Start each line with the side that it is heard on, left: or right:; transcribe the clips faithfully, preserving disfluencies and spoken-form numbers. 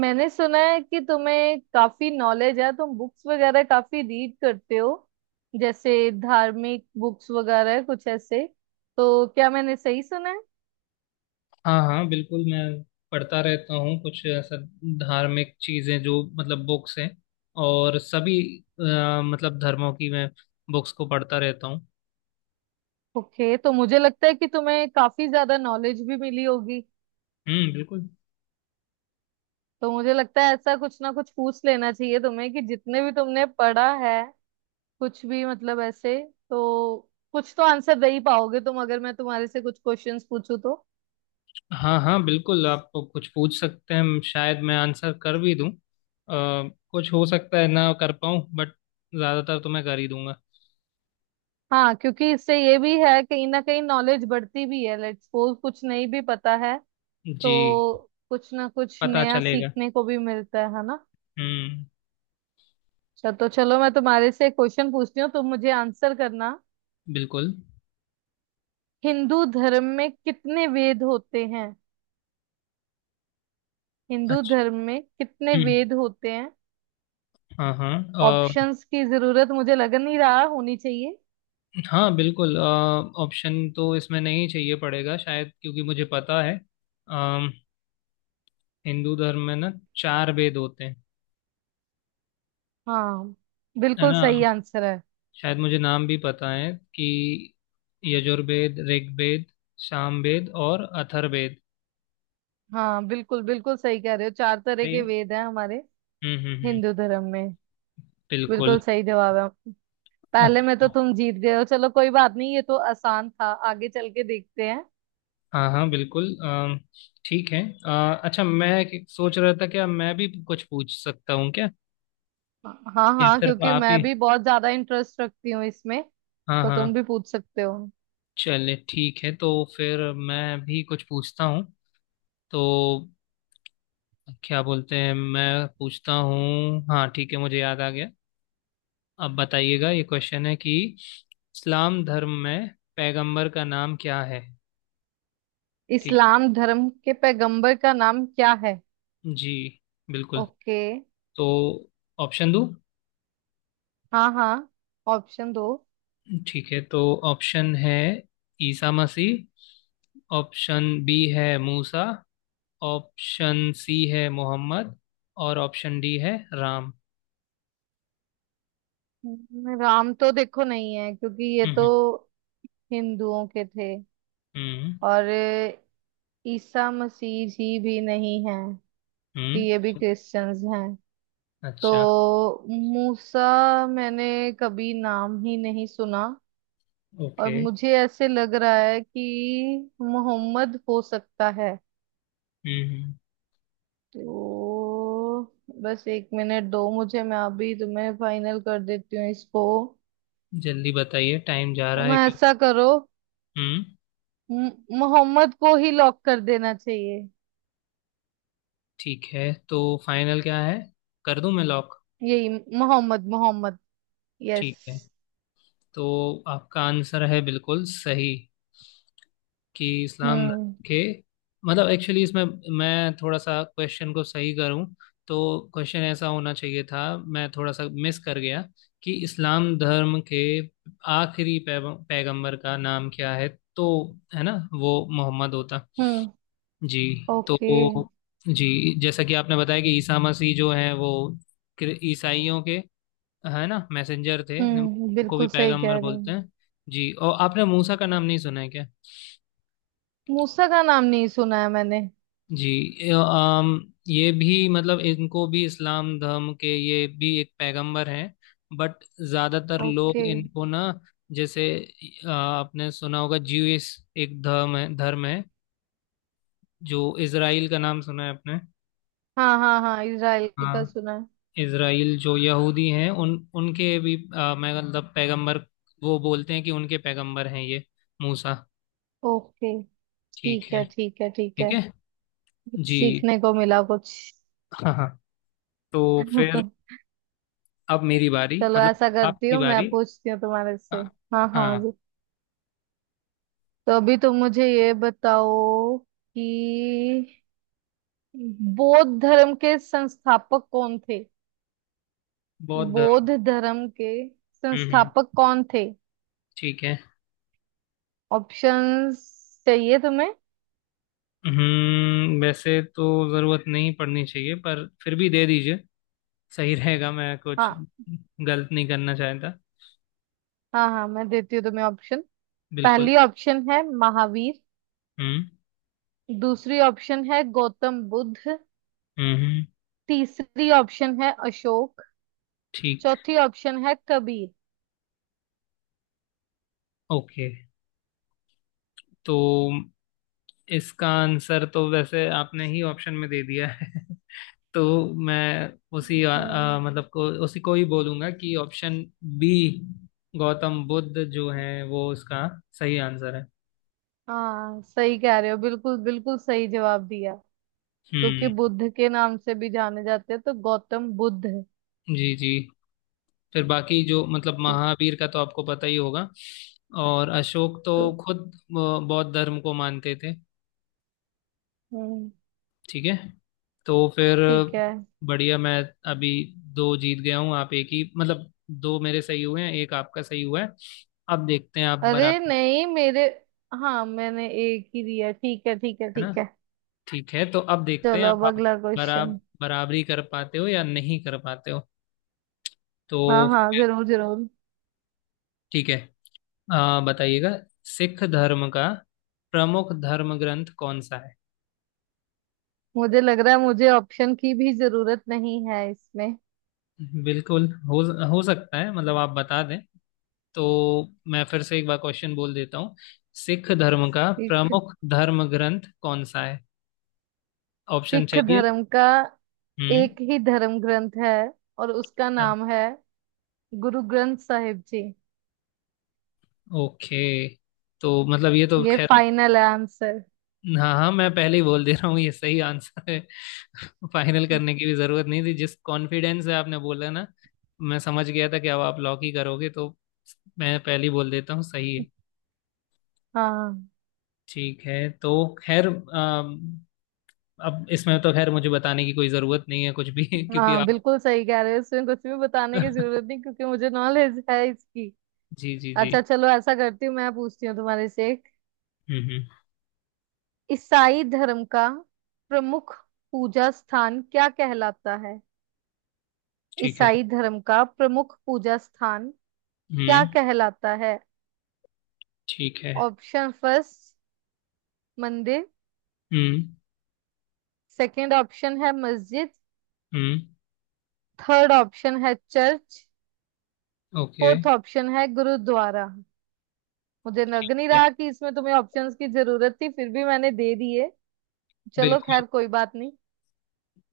right: मैंने सुना है कि तुम्हें काफी नॉलेज है। तुम बुक्स वगैरह काफी रीड करते हो, जैसे धार्मिक बुक्स वगैरह कुछ ऐसे। तो क्या मैंने सही सुना है?
left: हाँ हाँ बिल्कुल, मैं पढ़ता रहता हूँ। कुछ ऐसा धार्मिक चीजें जो मतलब बुक्स हैं, और सभी अ, मतलब धर्मों की मैं बुक्स को पढ़ता रहता हूँ।
right: ओके, तो मुझे लगता है कि तुम्हें काफी ज्यादा नॉलेज भी मिली होगी।
left: हम्म, बिल्कुल।
right: तो मुझे लगता है ऐसा कुछ ना कुछ पूछ लेना चाहिए तुम्हें कि जितने भी तुमने पढ़ा है, कुछ भी मतलब ऐसे। तो कुछ तो आंसर दे ही पाओगे तुम अगर मैं तुम्हारे से कुछ क्वेश्चंस पूछूं तो।
left: हाँ हाँ बिल्कुल, आप कुछ पूछ सकते हैं। शायद मैं आंसर कर भी दूँ, अ, कुछ हो सकता है ना कर पाऊँ, बट ज्यादातर तो मैं कर ही दूंगा।
right: हाँ, क्योंकि इससे ये भी है कहीं ना कहीं नॉलेज बढ़ती भी है। लेट्स सपोज कुछ नहीं भी पता है, तो
left: जी।
right: कुछ ना कुछ
left: पता
right: नया
left: चलेगा।
right: सीखने को भी मिलता है है ना।
left: हम्म।
right: अच्छा, तो चलो मैं तुम्हारे से क्वेश्चन पूछती हूँ, तुम मुझे आंसर करना।
left: बिल्कुल।
right: हिंदू धर्म में कितने वेद होते हैं? हिंदू
left: अच्छा।
right: धर्म में कितने
left: हम्म।
right: वेद होते हैं?
left: हाँ हाँ
right: ऑप्शंस की जरूरत मुझे लग नहीं रहा होनी चाहिए।
left: हाँ बिल्कुल, अ, ऑप्शन तो इसमें नहीं चाहिए पड़ेगा शायद, क्योंकि मुझे पता है। अम, हिंदू धर्म में ना चार वेद होते हैं।
right: हाँ,
left: है
right: बिल्कुल
left: ना?
right: सही आंसर है।
left: शायद मुझे नाम भी पता है कि यजुर्वेद, ऋग्वेद, सामवेद और अथर्ववेद।
right: हाँ बिल्कुल, बिल्कुल सही कह रहे हो, चार तरह
left: सही
right: के
left: है।
right: वेद हैं हमारे
left: हम्म हम्म हम्म।
right: हिंदू धर्म में।
left: बिल्कुल।
right: बिल्कुल सही जवाब है। पहले में तो
left: अच्छा।
right: तुम जीत गए हो, चलो कोई बात नहीं, ये तो आसान था। आगे चल के देखते हैं।
left: हाँ हाँ बिल्कुल, अम, ठीक है। अ, अच्छा, मैं एक- सोच रहा था क्या मैं भी कुछ पूछ सकता हूँ क्या,
right: हाँ
left: या
right: हाँ,
left: सिर्फ
right: क्योंकि
left: आप ही?
right: मैं भी बहुत ज्यादा इंटरेस्ट रखती हूँ इसमें।
left: हाँ
right: तो
left: हाँ।
right: तुम भी पूछ सकते हो।
left: चले ठीक है तो फिर मैं भी कुछ पूछता हूँ। तो क्या बोलते हैं, मैं पूछता हूँ। हाँ ठीक है, मुझे याद आ गया। अब बताइएगा, ये क्वेश्चन है कि इस्लाम धर्म में पैगंबर का नाम क्या है? ठीक
right: इस्लाम धर्म के पैगंबर का नाम क्या है?
left: है जी। बिल्कुल।
right: ओके।
left: तो ऑप्शन दो।
right: हाँ हाँ, ऑप्शन दो।
left: ठीक है तो ऑप्शन है ईसा मसीह, ऑप्शन बी है मूसा, ऑप्शन सी है मोहम्मद, और ऑप्शन डी है राम।
right: हम्म, राम तो देखो नहीं है क्योंकि ये
left: हम्म
right: तो हिंदुओं के थे।
left: हम्म
right: और ईसा मसीह जी भी नहीं है
left: हम्म।
right: कि ये भी क्रिश्चियंस हैं। तो
left: अच्छा।
right: मूसा, मैंने कभी नाम ही नहीं सुना। और
left: ओके।
right: मुझे ऐसे लग रहा है कि मोहम्मद हो सकता है।
left: हम्म।
right: तो बस एक मिनट दो मुझे, मैं अभी तुम्हें फाइनल कर देती हूँ इसको।
left: जल्दी बताइए, टाइम जा
right: तो
left: रहा है
right: मैं
left: क्यों।
right: ऐसा करो,
left: हम्म।
right: म- मोहम्मद को ही लॉक कर देना चाहिए।
left: ठीक है तो फाइनल क्या है? कर दूं मैं लॉक?
right: यही, मोहम्मद। मोहम्मद, यस।
left: ठीक है तो आपका आंसर है बिल्कुल सही। कि इस्लाम
right: हम्म।
left: धर्म के, मतलब एक्चुअली इसमें मैं थोड़ा सा क्वेश्चन को सही करूं तो क्वेश्चन ऐसा होना चाहिए था। मैं थोड़ा सा मिस कर गया। कि इस्लाम धर्म के आखिरी पैगं- पैगंबर का नाम क्या है? तो है ना, वो मोहम्मद होता
right: हम्म।
left: जी। तो
right: ओके।
left: जी, जैसा कि आपने बताया कि ईसा मसीह जो हैं वो क्रि- ईसाइयों के, है ना, मैसेंजर थे।
right: हम्म,
left: उनको भी
right: बिल्कुल सही
left: पैगंबर
right: कह रहे
left: बोलते
right: हैं।
left: हैं। जी, और आपने मूसा का नाम नहीं सुना है क्या?
right: मूसा का नाम नहीं सुना है मैंने।
left: जी, ये, अम, ये भी मतलब, इनको भी इस्लाम धर्म के ये भी एक पैगंबर हैं। बट ज़्यादातर लोग
right: ओके।
left: इनको ना, जैसे अ, आपने सुना होगा ज्यूइश एक धर्म है, धर्म है जो इजराइल का, नाम सुना है आपने?
right: हाँ हाँ हाँ, इजराइल का
left: हाँ,
right: सुना है।
left: इसराइल जो यहूदी हैं उन उनके भी, अ, मैं मतलब पैगंबर, वो बोलते हैं कि उनके पैगंबर हैं ये मूसा।
right: ओके।
left: ठीक
right: ठीक
left: है।
right: है ठीक है ठीक
left: ठीक
right: है।
left: है
right: कुछ
left: जी।
right: सीखने को मिला कुछ।
left: हाँ हाँ, तो फिर अब मेरी बारी,
right: चलो
left: मतलब
right: ऐसा करती
left: आपकी
right: हूँ, मैं
left: बारी।
right: पूछती हूँ तुम्हारे से।
left: हाँ
right: हाँ हाँ
left: हाँ।
right: जी। तो अभी तुम मुझे ये बताओ कि बौद्ध धर्म के संस्थापक कौन थे?
left: बौद्ध धर्म।
right: बौद्ध धर्म के
left: हम्म हम्म,
right: संस्थापक कौन थे?
left: ठीक है।
right: ऑप्शंस चाहिए तुम्हें?
left: हम्म, वैसे तो जरूरत नहीं पड़नी चाहिए, पर फिर भी दे दीजिए। सही रहेगा, मैं कुछ
right: हाँ
left: गलत नहीं करना चाहता।
right: हाँ, हाँ मैं देती हूँ तुम्हें ऑप्शन।
left: बिल्कुल।
right: पहली ऑप्शन है महावीर।
left: हम्म
right: दूसरी ऑप्शन है गौतम बुद्ध।
left: हम्म हम्म,
right: तीसरी ऑप्शन है अशोक।
left: ठीक।
right: चौथी ऑप्शन है कबीर।
left: ओके। तो इसका आंसर तो वैसे आपने ही ऑप्शन में दे दिया है तो मैं उसी अ,
right: हम्म।
left: अ, मतलब को उसी को ही बोलूंगा कि ऑप्शन बी गौतम बुद्ध जो है वो इसका सही आंसर है।
right: हाँ सही कह रहे हो, बिल्कुल बिल्कुल सही जवाब दिया। क्योंकि
left: हम्म।
right: बुद्ध के नाम से भी जाने जाते हैं तो गौतम बुद्ध।
left: जी जी, फिर बाकी जो मतलब
right: ठीक।
left: महावीर का तो आपको पता ही होगा। और अशोक तो
right: तो
left: खुद अ, बौद्ध धर्म को मानते थे।
right: हम्म,
left: ठीक है। तो फिर
right: ठीक है।
left: बढ़िया, मैं अभी दो जीत गया हूँ, आप एक ही, मतलब दो मेरे सही हुए हैं, एक आपका सही हुआ है। अब देखते हैं आप
right: अरे
left: बराबर,
right: नहीं मेरे, हाँ मैंने एक ही दिया। ठीक है ठीक है
left: है ना?
right: ठीक है।
left: ठीक है तो अब देखते हैं
right: चलो
left: आप,
right: अब
left: आप
right: अगला
left: बराबर
right: क्वेश्चन।
left: बराबरी कर पाते हो या नहीं कर पाते हो। तो
right: हाँ हाँ, जरूर जरूर।
left: ठीक है। आ, बताइएगा, सिख धर्म का प्रमुख धर्म ग्रंथ कौन सा है?
right: मुझे लग रहा है मुझे ऑप्शन की भी जरूरत नहीं है इसमें।
left: बिल्कुल हो हो सकता है मतलब आप बता दें। तो मैं फिर से एक बार क्वेश्चन बोल देता हूँ। सिख धर्म का प्रमुख धर्म ग्रंथ कौन सा है? ऑप्शन
right: सिख
left: चाहिए?
right: धर्म का
left: हम्म।
right: एक ही धर्म ग्रंथ है, और उसका नाम है गुरु ग्रंथ साहिब जी।
left: ओके। तो मतलब ये तो
right: ये
left: खैर,
right: फाइनल है आंसर।
left: हाँ हाँ, मैं पहले ही बोल दे रहा हूँ, ये सही आंसर है। फाइनल करने की भी जरूरत नहीं थी, जिस कॉन्फिडेंस से आपने बोला ना मैं समझ गया था कि अब आप लॉक ही करोगे। तो मैं पहले ही बोल देता हूँ, सही है।
right: हाँ
left: ठीक है तो खैर, अम, अब इसमें तो खैर मुझे बताने की कोई ज़रूरत नहीं है कुछ भी, क्योंकि
right: हाँ,
left: आप
right: बिल्कुल सही कह रहे हो, इसमें कुछ भी बताने की जरूरत नहीं क्योंकि मुझे नॉलेज है इसकी।
left: जी जी जी।
right: अच्छा चलो ऐसा करती हूँ, मैं पूछती हूँ तुम्हारे से एक।
left: हम्म हम्म।
right: ईसाई धर्म का प्रमुख पूजा स्थान क्या कहलाता है?
left: ठीक है।
right: ईसाई धर्म का प्रमुख पूजा स्थान क्या
left: हम्म।
right: कहलाता है?
left: ठीक है।
right: ऑप्शन फर्स्ट मंदिर।
left: हम्म
right: सेकंड ऑप्शन है मस्जिद।
left: हम्म।
right: थर्ड ऑप्शन है चर्च।
left: ओके।
right: फोर्थ ऑप्शन है गुरुद्वारा। मुझे लग नहीं रहा कि इसमें तुम्हें ऑप्शंस की जरूरत थी, फिर भी मैंने दे दिए। चलो
left: बिल्कुल।
right: खैर कोई बात नहीं।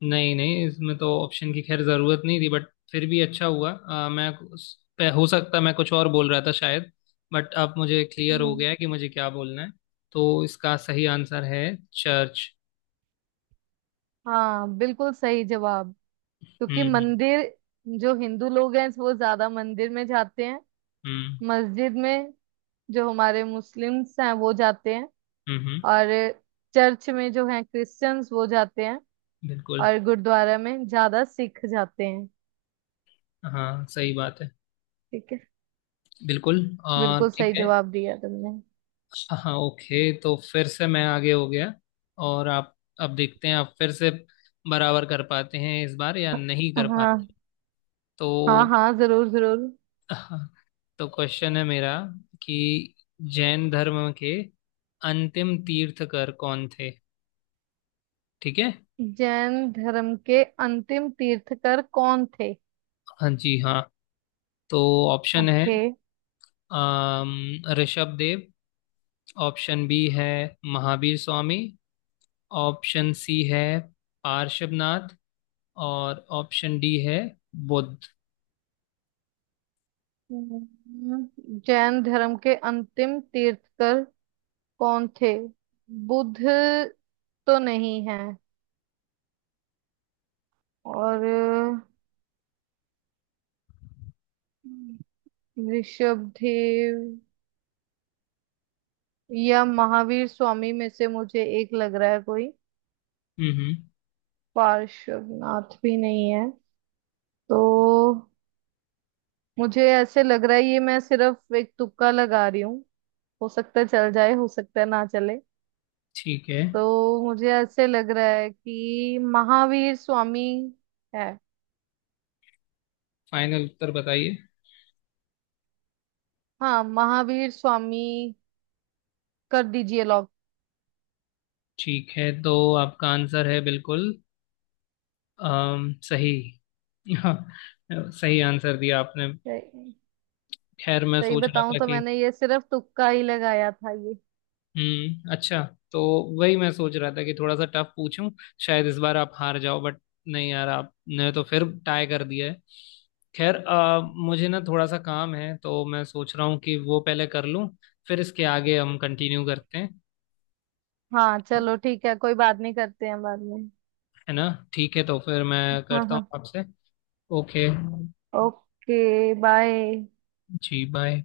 left: नहीं नहीं, इसमें तो ऑप्शन की खैर ज़रूरत नहीं थी, बट फिर भी अच्छा हुआ। अ, मैं उस पे- हो सकता मैं कुछ और बोल रहा था शायद, बट अब मुझे क्लियर हो
right: हम्म,
left: गया है कि मुझे क्या बोलना है। तो इसका सही आंसर है चर्च।
right: हाँ बिल्कुल सही जवाब। क्योंकि
left: हम्म
right: मंदिर जो हिंदू लोग हैं वो ज्यादा मंदिर में जाते हैं।
left: हम्म
right: मस्जिद में जो हमारे मुस्लिम्स हैं वो जाते हैं।
left: हम्म हम्म,
right: और चर्च में जो हैं क्रिश्चियंस वो जाते हैं।
left: बिल्कुल।
right: और गुरुद्वारा में ज्यादा सिख जाते हैं।
left: हाँ, सही बात है।
right: ठीक है।
left: बिल्कुल। अ,
right: बिल्कुल
left: ठीक
right: सही
left: है।
right: जवाब दिया तुमने।
left: हाँ ओके, तो फिर से मैं आगे हो गया और आप, अब देखते हैं आप फिर से बराबर कर पाते हैं इस बार या नहीं कर पाते।
right: हाँ हाँ।
left: तो
right: हाँ जरूर जरूर।
left: हाँ, तो क्वेश्चन है मेरा कि जैन धर्म के अंतिम तीर्थकर कौन थे? ठीक है।
right: जैन धर्म के अंतिम तीर्थकर कौन थे?
left: हाँ जी हाँ। तो ऑप्शन है
right: ओके।
left: अम, ऋषभ देव, ऑप्शन बी है महावीर स्वामी, ऑप्शन सी है पार्श्वनाथ, और ऑप्शन डी है बुद्ध।
right: हम्म, जैन धर्म के अंतिम तीर्थकर कौन थे? बुद्ध तो नहीं है। और ऋषभदेव या महावीर स्वामी में से मुझे एक लग रहा है कोई।
left: हम्म हम्म।
right: पार्श्वनाथ भी नहीं है। तो मुझे ऐसे लग रहा है, ये मैं सिर्फ एक तुक्का लगा रही हूँ। हो सकता है चल जाए, हो सकता है ना चले।
left: ठीक है।
right: तो मुझे ऐसे लग रहा है कि महावीर स्वामी है।
left: फाइनल उत्तर बताइए।
right: हाँ महावीर स्वामी, कर दीजिए लॉक।
left: ठीक है तो आपका आंसर है बिल्कुल अम, सही। हाँ, सही आंसर दिया आपने।
right: सही।
left: खैर, मैं
right: सही
left: सोच रहा
right: बताऊं
left: था
right: तो
left: कि,
right: मैंने ये सिर्फ तुक्का ही लगाया था ये।
left: हम्म अच्छा। तो वही मैं सोच रहा था कि थोड़ा सा टफ पूछूं, शायद इस बार आप हार जाओ, बट नहीं यार, आपने तो फिर टाई कर दिया है। खैर अ, मुझे ना थोड़ा सा काम है, तो मैं सोच रहा हूँ कि वो पहले कर लूं, फिर इसके आगे हम कंटिन्यू करते हैं।
right: हाँ चलो ठीक है, कोई बात नहीं, करते हैं बाद में।
left: है ना? ठीक है तो फिर मैं
right: हाँ
left: करता हूँ
right: हाँ।
left: आपसे। ओके।
right: Okay bye.
left: जी बाय।